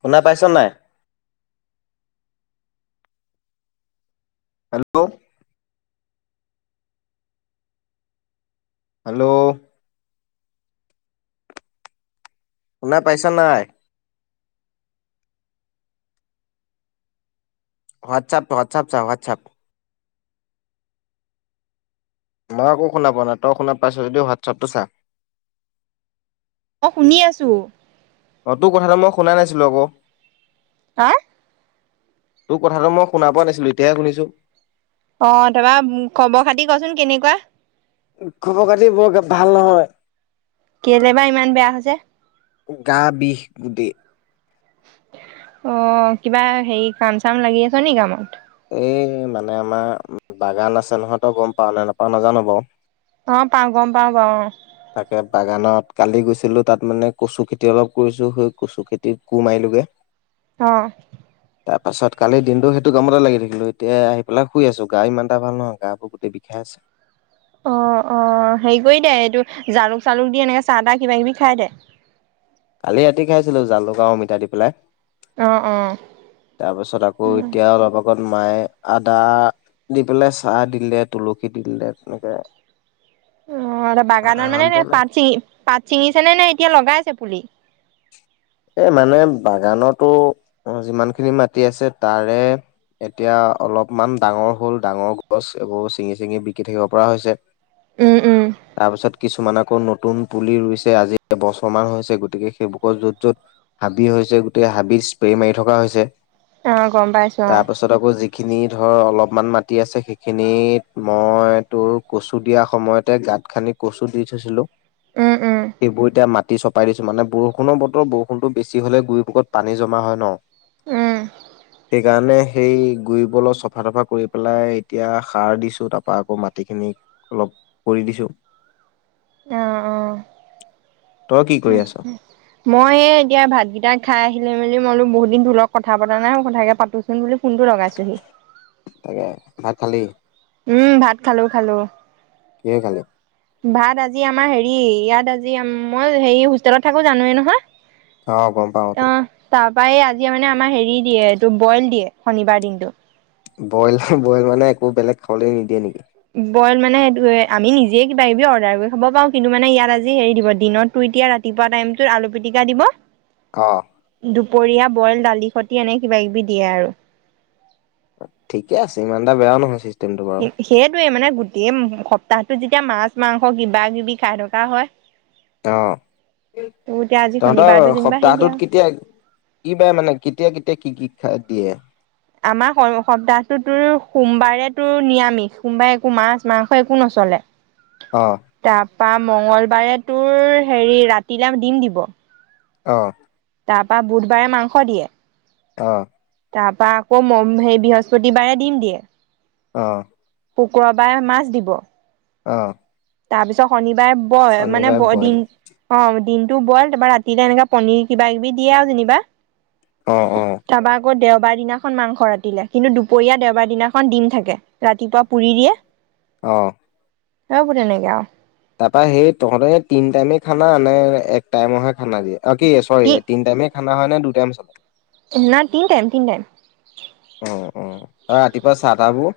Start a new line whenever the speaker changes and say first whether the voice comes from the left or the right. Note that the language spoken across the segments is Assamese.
left: শুনা পাইছ নাই? হেল্ল'। হেল্ল'। শুনা পাইছ নাই? হোৱাটছএপ-হোৱাটছএপ চা, হোৱাটছএপ। মই একো শুনা পোৱা নাই। তই শুনা পাইছ যদি হোৱাটছআপটো চা।
right: মই শুনি আছো।
left: অ' তোৰ কথাটো মই শুনা নাছিলো আকৌ!
right: হা
left: তোৰ কথাটো মই শুনা পোৱা নাছিলো এতিয়াহে শুনিছো।
right: অ' তাৰপা খবৰ-খাতি কচোন কেনেকুৱা?
left: খবৰ-খাতি বৰকে ভাল নহয়।
right: কেলে বা ইমান বেয়া হৈছে?
left: গা বিষ গোটেই
right: অ' কিবা হেৰি কাম-চাম লাগি আছ নি কামত?
left: এই মানে আমাৰ বাগান আছে নহয়, তই গম পাৱ নে নাপাৱ নাজানো বাৰু।
right: অ' পাওঁ গম পাওঁ বাও অ'।
left: তাকে বাগানত কালি গৈছিলোঁ তাত মানে কচুখেতি অলপ কৰিছোঁ, সেই কচুখেতিৰ কোৰ মাৰিলোগে।
right: অহ
left: তাৰপাছত কালিৰ দিনটো সেইটো কামতে লাগি থাকিলো, এতিয়া আহি পেলাই শুই আছো গা ইমান এটা ভাল নহয় গা বোৰ গোটেই বিষাই আছে।
right: অ' অ' হেৰি কৰি দে এইটো জালুক-চালুক দি এনেকে চাহ-তাহ কিবাকিবি খাই দে।
left: কালি ৰাতি খাইছিলো জালুক আৰু অমিতা দি পেলাই।
right: অ', অ'।
left: তাৰপিছত আকৌ এতিয়া অলপ আ লগত মায়ে আদা, দি পেলাই চাহ দিলে তুলসী দি দিলে তেনেকে।
right: অ' বাগানত মানে
left: আৰাম পালে
right: পাত চিঙি, পাত চিঙিছে নে, নে এতিয়া লগাইছে পুলি?
left: এ মানে বাগানতো যিমানখিনি মাটি আছে তাৰে, এতিয়া অলপমান ডাঙৰ হ'ল, ডাঙৰ গছ এইবোৰ চিঙি-চিঙি বিকি থাকিব পৰা হৈছে।
right: উম উম।
left: তাৰ পিছত কিছুমান আকৌ নতুন পুলি ৰুইছে আজি এবছৰমান হৈছে গতিকে সেইবোৰ কৰ য'ত য'ত হাবি হৈছে গোটেই হাবিত স্প্ৰে মাৰি থকা হৈছে।
right: অ' গম পাইছো অ'।
left: তাৰপাছত আকৌ যিখিনি ধৰ অলপমান মাটি আছে সেইখিনিত, মই তোৰ কচু দিয়া সময়তে গাঁত খান্দি কচু দি থৈছিলো।
right: উম, উম।
left: এইবোৰ এতিয়া মাটি মাটি চপাই দিছো মানে বৰষুণৰ বতৰ ব বৰষুণটো বেছি হ'লে গুৰিপকত পানী জমা হয় ন?
right: উম,
left: সেইকাৰণে সেই গুৰিবোৰ অলপ চফা-তফা কৰি পেলাই এতিয়া সাৰ দিছোঁ, তাৰপা আকৌ মাটিখিনি অলপ কৰি দিছোঁ।
right: অ' অ'
left: তই কি কৰি আছ
right: মই এ এতিয়া ভাতকেইটা খাই আহি লৈ মেলি মই বোলো বহুত দিন তোৰ লগত কথা পাতা নাই মই কথাকে পাতোচোন বুলি ফোনটো লগাইছোহি।
left: তাকে ভাত খালি?
right: উম ভাত খালো খালো
left: কিহে খালি
right: ভাত আজি আজি আমাৰ হেৰি ইয়াত আজি মই হেৰি হোষ্টেলত থাকো জানো এ নহয়
left: অ গম পাওতো
right: ত এই আজিয় মানে আমাৰ হেৰি দিয়ে এইটো বইল দিয়ে শনিবাৰ দিনটো
left: বইল বইল মানে একো বেলেগ খাবলৈ নিদিয়ে নেকি?
right: বইলা মানে সেইটো এ আমি নিজেই কিবা কিবি অৰ্ডাৰ কৰি খাবো পাৰো কিন্তু মানে ইয়াত আজি হেৰি দিব দিনতটো এতিয়া ৰাতিপুৱা টাইমটো আলু পিটিকা দিব।
left: আহ
right: দুপৰীয়া বইল দালি সতি এনে কিবা কিবি দিয়ে আৰু
left: ঠিকে আছে ইমান এটা বেও নহয় চি
right: সেইটয়ে মানে গোটেই সপ্তাহটো যদি এতিয়া মাছ মাংস কিবা কিবি খাই থকা হয়
left: অ
right: তোৰ এতিয়া আজি
left: তহঁতৰ
right: শনিবাৰটো যেনিবা হেৰি দিয়া
left: সপ্তাহটোত কেতিয়া কি বাৰে মানে কেতিয়া কেতিয়া কি কি খাই দিয়ে?
right: আমাৰ সপ্তাহটো তোৰ সোমবাৰে তোৰ নিৰামিষ সোমবাৰে একো মাছ মাংস একো নচলে
left: অ
right: প মঙ্গলবাৰে তোৰ হেৰি ৰাতিলে দিম দিব
left: অ
right: তাৰ পৰা বুধবাৰে মাংস দিয়ে
left: অ
right: তাৰ পৰা আকৌ সেই বৃহস্পতিবাৰে দিম দিয়ে
left: অ
right: শুক্ৰবাৰে মাছ দিব
left: অ
right: তাৰপিছত শনিব বাৰে ব মানে
left: শনিবাৰে
right: ব
left: বইল
right: দিন অ দিন টো বইল তাৰপৰা ৰাতিলে এনেকুৱা পনীৰ কিবা কিবি দিয়ে আৰু যেনিবা
left: অ', অ',
right: তপা আকৌ দেও দেওবাৰ দিনাখন মাংস ৰাতিলে কিন্তু দুপৰীয়া দেওবাৰ দিনাখন দিম থাকে, ৰাতিপুৱা পুৰি দিয়ে
left: অহ
right: অ তেনেকে আউ
left: তাৰপা সেই তহঁতে তিন টাইমে খানা নে এক টাইমহে খানা দিয়ে অ কি চৰি তিনি টাইমে খানা হয়ে নে দু টাইম চলে?
right: নাই তিনি টাইম তিনি টাইম
left: অ অঁ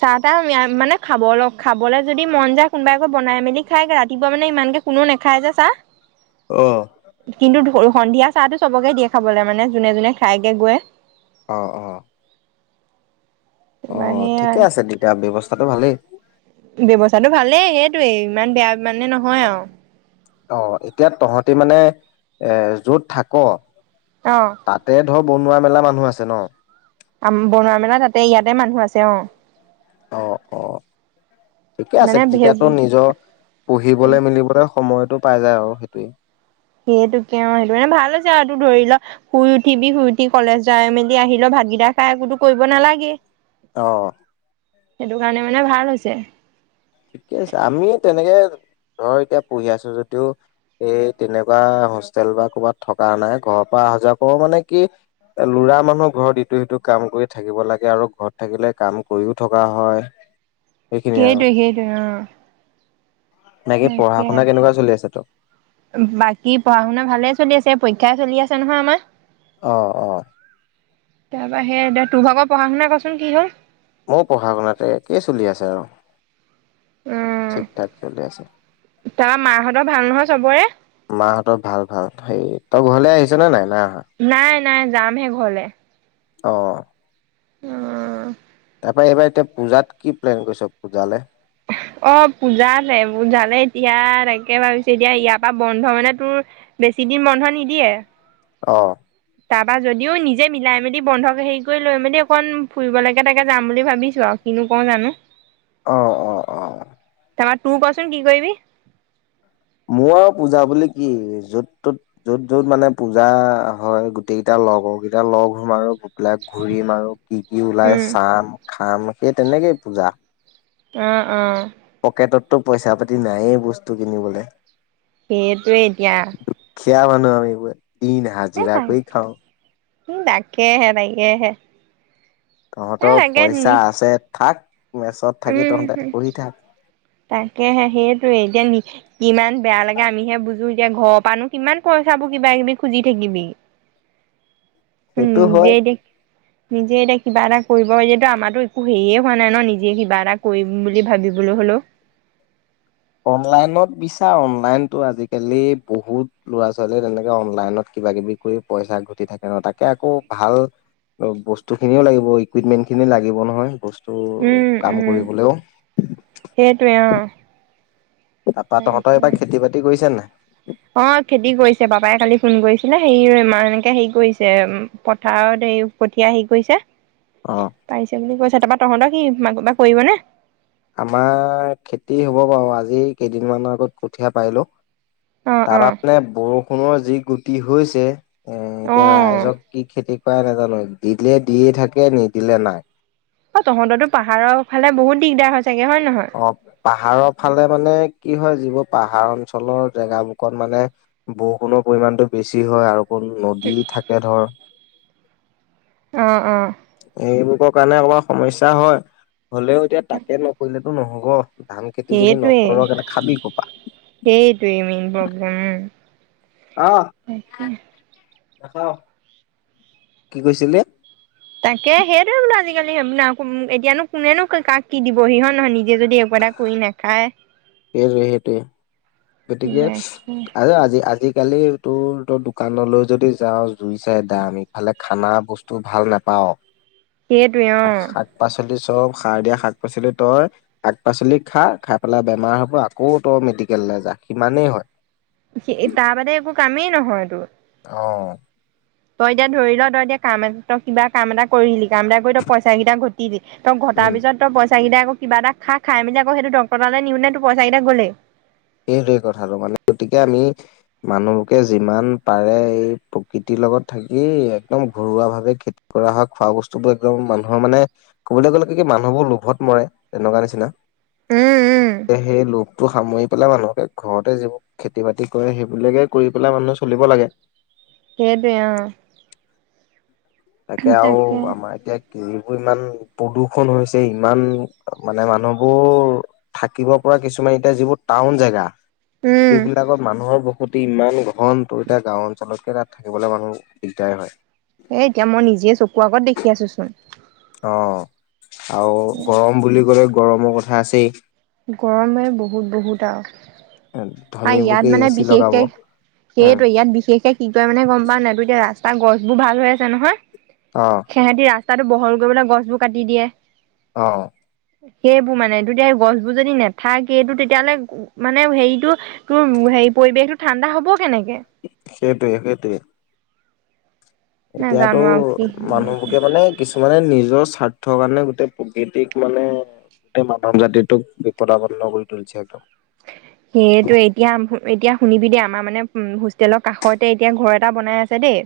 right: চাহ তাহ মানে খাব অ খাবলৈ যদি মন যায় কোনোবাই আকৌ বনাই মেলি খাইগ ৰাতিপুৱা মানে ইমানকে কোননো নাখায় যে চাহ
left: অ',
right: কিন্তু ধৰো সন্ধিয়া চাহটো চবকে দিয়ে খাবলৈ মানে যোনে যোনে খাইকে গৈ
left: অ অ অ
right: বা সেয়া
left: ঠিকে আছে তেতিয়া ব্যৱস্থাটো ভালেই
right: ব্যৱস্থাটো ভালে সেইটোৱেই ইমান বেয়া মানে নহয় আৰু
left: অ এতিয়া তহঁতি মানে এ যত থাক তাতে ধৰক বনোৱা মেলা মানুহ আছে ন
right: আম বনোৱা মেলা তাতে ইয়াতে মানুহ আছে অ
left: অঁ অঁ ঠিকে আছে তেতিয়াতো
right: মানে
left: নিজৰ পঢ়িবলৈ মিলিবলৈ সময়তটো পাই যায় আৰু সেইটোৱে
right: সেইটোকে অ সেইটো মানে ভাল হৈছে আৰু তো ধৰি ল শুই উঠিবি শুই উঠি কলেজ যাই মেলি আহিল ভাতকিতা খাই একোতো কৰিব নালাগে
left: অহ
right: সেইটো কাৰণে মানে ভাল হৈছে
left: ঠিকে আছে আমি তেনেকে ধৰ এতিয়া পঢ়ি আছো যদিও এই তেনেকুৱা হোষ্টেল বা ক'বাত থকা নাই ঘৰৰ পৰা অহা যোৱা কৰো মানে কি লৰা মানুহ ঘৰত ইটো সিটো কাম কৰি থাকিব লাগে আৰু ঘৰত থাকিলে কাম কৰিও থকা হয় এইখিনিয়ে আৰু
right: উ
left: বাকী পঢ়া
right: তাকে
left: শুনা কেনেকুৱা চলি আছে তোৰ
right: বাকী পঢ়া শুনা ভালে চলি আছে পৰীক্ষা পৰিক্ষা চলি আছে নহয় আমাৰ
left: অহ অহ
right: তাৰপৰা সেই তোৰ ভাগৰ পঢ়া শুনা কচোন কি হ'ল?
left: মোৰ পঢ়া শুনাতে একেই চলি আছে আৰু
right: উম
left: ঠিক ঠাক চলি আছে
right: তাৰপৰা মাহঁতৰ ভাল নহয় চবৰে
left: মাহঁতৰ ভাল ভাল হেই ত ঘৰলে আহিছে নাই না
right: নাই নাই যামহে ঘৰলে
left: অ
right: উ
left: তাৰ পৰাৰা এইবাৰ এতিয়া পূজাত কি প্লেন কৰিছ পূজালে
right: অ পূজাল পূজালে এতিয়া তাকে ভাবিছো এতিয়া ইয়াৰ পৰা বন্ধ মানে তোৰ বেছি দিন বন্ধ নিদিয়ে
left: অ
right: তাৰপা যদিও নিজে মিলাই মেলি বন্ধ হেৰি কৰি লৈ মেলি অকণ ফুৰিবলৈকে তাকে যাম বুলি ভাবিছো আৰু কিনো কওঁ জানো
left: আহ অ অ
right: তাৰপৰা তোৰ কচোন কি কৰিবি
left: মোৰ আৰু পূজা বুলি কি যত ত'ত যত যত মানে পূজা হয় গোটেই কেইটা লগৰকেইটা লগ হম আৰু এইবিলাক ঘুৰিম আৰু কি কি ওলাই
right: উম,
left: চাম খাম সেই তেনেকেই পূজা
right: অ অ
left: পকেটততো পইচা পাতি নায়েই বস্তু কিনিবলৈ
right: সেইটোৱে এতিয়া
left: খিয়া মানুহ আমি বোৱে দিন হাজিৰা কৰি খাওঁ
right: উম তাকেহে-তাকেহে।
left: তহঁতৰ পইচা আছে থাক মেচত থাকি তহঁতে
right: উম-হুম,
left: পঢ়ি থাক
right: তাকেহে সেইটোয়ে, এতিয়া কিমান বেয়া লাগে আমিহে বুজোঁ। এতিয়া ঘৰৰ পৰানো কিমান পইচাবোৰ কিবাকিবি খুজি থাকিবি। উম
left: সেইটো হয়
right: যেয়ে দি নিজেই এতিয়া কিবা এটা কৰিব পাৰিলেতো আমাৰতো একো হেৰিয়ে হোৱা নাই ন নিজে কিবা এটা কৰিম বুলি ভাবিবলৈ হ'লেও।
left: অনলাইনত বিচাৰ, অনলাইনতো আজিকালি বহুত ল'ৰা-ছোৱালীয়ে তেনেকে অনলাইনত কিবাকিবি কৰি পইচা ঘটি থাকে ন, তাকে আকৌ ভাল বস্তুখিনিও লাগিব ইকুইপমেন্টখিনি লাগিব নহয় তোৰ,
right: উম
left: কাম
right: উম
left: কৰিবলৈও।
right: সেইটোৱে অ',
left: তাপা তহঁতৰ এইবাৰ খেতি-বাতি কৰিছে নাই? [inaudible]
right: অ' খেতি কৰিছে বাপাই কালি ফোন কৰিছিলে, হেৰি ইমান এনেকে হেৰি কৰিছে, পথাৰত হেৰি কঠীয়া হেৰি কৰিছে।
left: অ
right: পৰিছে বুলি কৈছে তাপাত। তহঁতৰ কি [unintelligible] কৰিব নে?
left: আমাৰ খেতি হ'ব বাৰু, আজি কেইদিনমানৰ আগত কঠীয়া পাৰিলো।
right: অ', অ',
left: তাৰপা মানে বৰষুণৰ যি গতি হৈছে, এ
right: অ',
left: এতিয়া ৰাইজক
right: অ',
left: কি খেতি কি কৰে নেজানো দিলে দিয়ে থাকে, নিদিলে নাই।
right: অ' তহঁতৰতো পাহাৰৰ ফালে বহুত দিগদাৰ হৈছে।
left: অ' পাহাৰৰ ফালে মানে। কি হয় যিবোৰ পাহাৰ অঞ্চলৰ জেগাবোকত মানে বৰষুণৰ পৰিমাণটো বেছি হয় আৰু নদী থাকে ধৰ।
right: অ' অ'।
left: এইবোকৰ কাৰণে অকণমান সমস্যা হয়। হ'লেও এতিয়া তাকে নকৰিলে সেইটো নহ'ব। ধান খেতি যদি
right: সেইটোৱেই,
left: নকৰ কেনে খাবি কপা
right: সেইটোৱেইে মেন প্ৰব্লেম উম তাকে
left: নাখাওঁ, কি কৈছিলি?
right: তাকে সেইটোৱে বোলো আজি কালি [unintelligible] এতিয়ানো কোনেনো ক-কাক কি দিবহি হয় নহয়? যে যদি একোটা কৰি নাখায়।
left: সেইটো সেইটো। গতিকে আৰু আজি আজি। আজিকালি তোৰ ত দোকানলৈ যদি যাওঁ জুই চাই‌ দাম ইফালে খানা বস্তু ভাল নাপাও।
right: সেইটোৱে অ'।
left: শাক পাচলি। চব সাৰ দিয়া শাক পাচলি তই শাক পাচলি খা খাই পেলাই। বেমাৰ হ'ব আকৌ তই মেডিকেললৈ যা সিমানেই হয়।
right: তাৰ বাদে একো কামেই। কিয় হয় এইটো।
left: অঁ।
right: তই এতিয়া ধৰি ল তই এতিয়া কাম এ তই কিবা কাম এটা কৰিলি কাম এটা কৰি তই পইচা কেইটা ঘটিলি। তই ঘটাৰ
left: উম
right: পিছত তই পইচা কেইটা আকৌ। কিবা এটা খা খাই মেলি আকৌ সেইটো ডক্টৰতালে নিওঁতে টোৰ সেই পইচা কেইটা গলেই।
left: সেইটোৱেই কথাটো মানে, গতিকে আমি মানুহকে যিমান পাৰে এই প্ৰকৃতিৰ লগত থাকি একদম ঘৰুৱা ভাৱে খেতি কৰা হয় খোৱা বস্তুবোৰ একদম মানুহৰ মানে কবলৈ গলে কি কি মানুহবোৰ লোভত মৰে, তেনেকুৱা নিচিনা।
right: উম উম।
left: সেই লোভটো সামৰি। পেলাই মানুহকে ঘৰতে যিবোৰ খেতি বাতি কৰে সেইবিলাকে কৰি পেলাই মানুহে চলিব লাগে।
right: সেইটোৱে অ।
left: তাকে আৰু আমাৰ এতিয়া। যিবোৰ ইমান প্ৰদূ্ষন হৈছে ইমান মানে মানুহবোৰ থাকিব পৰা কিছুমান এতিয়া যিবোৰ টাউন জেগা।
right: উম
left: সেই বিলাকত মানুহৰ বহুত। প্ৰতি ইমান ঘনটো এতিয়া গাঁও অঞ্চলতকে তাত থাকিবলৈ মানুহ দিগদাৰ হয়।
right: হেই এতিয়া মই নিজে চকু আগত দেখি আছো চোন।
left: অ। আৰু গৰম বুলি ক'লে। গৰমৰ কথা আছেই।
right: গৰমে বহুত বহুত আৰু। আৰু
left: ধনীবোকে
right: ইয়াত
left: এ
right: মানে
left: চি লগাব
right: বিশেষকে
left: উম
right: সেইটোৱে ইয়াত বিশেষকে কি কয় মানে গম পাও নাই টো এতিয়া ৰাস্তা। তাৰ গছবোৰ ভাল হৈ আছে নহয়।
left: অ
right: সেহেতি ৰাস্তা। ৰস্তাটো বহল কৰিবলে গছবোৰ কাটি দিয়ে।
left: অ।
right: সেইবোৰ মানে দুইটাই গছ টোৰ যদি নাথাকেই, টোৰ তেতিয়াাহ'লে মানে হেৰিটো তোৰ হেৰি পৰিবেশ টো ঠাণ্ডা হ'ব। কেনেকে
left: সেইটোৱেই সেইটোৱেই। এতিয়াতো
right: নাজানো আৰু কি
left: মানুহকে মানে কিছুমানে নিজ, নিজৰ স্বাৰ্থৰ কাৰণে গোটেই প্ৰকৃতিক মানে গোটেই মানৱ জাতিটোক বিপদাপন্ন কৰি তুলিছে একদম।
right: সেইটোৱে এতিয়া এতিয়া শুনিবি দে। আমাৰ মানে উম হোষ্টেলৰ কাষতে এতিয়া ঘৰ এটা বনাই আছে দেই।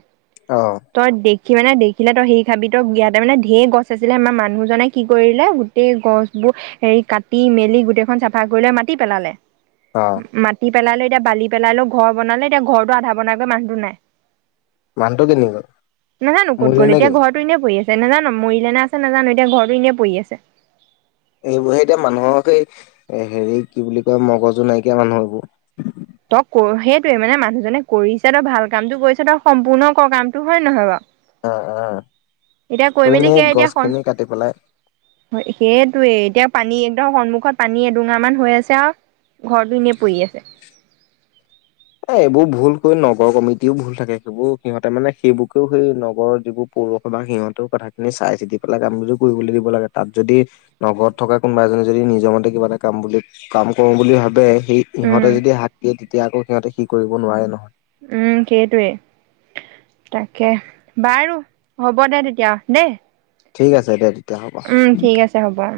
left: অ
right: তই দেখি সি মানে দেখিলে তই সেই খাবিতো ইয়াতে মানে ঢেৰ গছ আছিলে আমাৰ মানুহজনে কি কৰিলে গোটেই গছ বোৰ হেৰি কাটি মেলি গোটেইখন চাফা কৰিলে মাতি পেলালে।
left: অ
right: মাটিত পেলালো এতিয়া বালি পেলালো ঘৰ বনালে এতিয়া ঘৰতটো আধা বনাই গৈ মানুহটো নাই
left: মানুহটো কেনি গ'ল
right: নাজানো ক'ত
left: মৰিলে
right: গ'ল এতিয়া
left: নেকি
right: ঘটো এনেই পৰি আছে যে নাজানো মৰিলে নে আছে নাজানো এতিয়া ঘৰতটো এনে পৰি আছে
left: এইবোৰ সেই এতিয়া মানুহক সেই হেৰি কি বুলি কয় মগজু নাইকিয়া মানুহ এইবোৰ
right: ত সেইটয়ে মানে মানুহজনে কৰিছে তই ভাল কামটো কৰিছ তই সম্পূৰ্ণ কামটো হয় নহয় বাৰু
left: অ অ
right: এতিয়া
left: ত
right: কৈ মেলি
left: এনেই
right: সেয়া এতিয়া
left: গছ খিনি কাটি পেলাই
right: সেইটোৱে এতিয়া পানী একদৰ সন্মুখত পানী এডোঙা মান হৈ আছে আৰু
left: এ এইবোৰ ভুল কৰিৈ নগৰ কমিটিও ভুল থাকে সেইবোৰ সিহঁতে মানে সেইবোৰকেও সেই নগৰৰ যিবোৰ পৌৰুষে বা সিহঁতেও কথাখিনি চাই চিতি পেলাই কামবো কৰিবলৈ দিব লাগে তাত যদি নগৰত থকা কোনোবা এজনে যদি নিজৰ মতে কিবা এটা কাম বুলি কাম কৰো বুলি ভাবে সেই
right: উম
left: ইহঁতে যদি শাক দিয়ে তেতিয়া আকৌ সিহঁতে সি কৰিব নোৱাৰে নহয়
right: উম সেইটোৱেই তাকে বাৰু হ'ব দে তেতিয়া দেই
left: ঠিক আছে দে তেতিয়া হ'ব
right: উম ঠিক আছে হ'ব আহ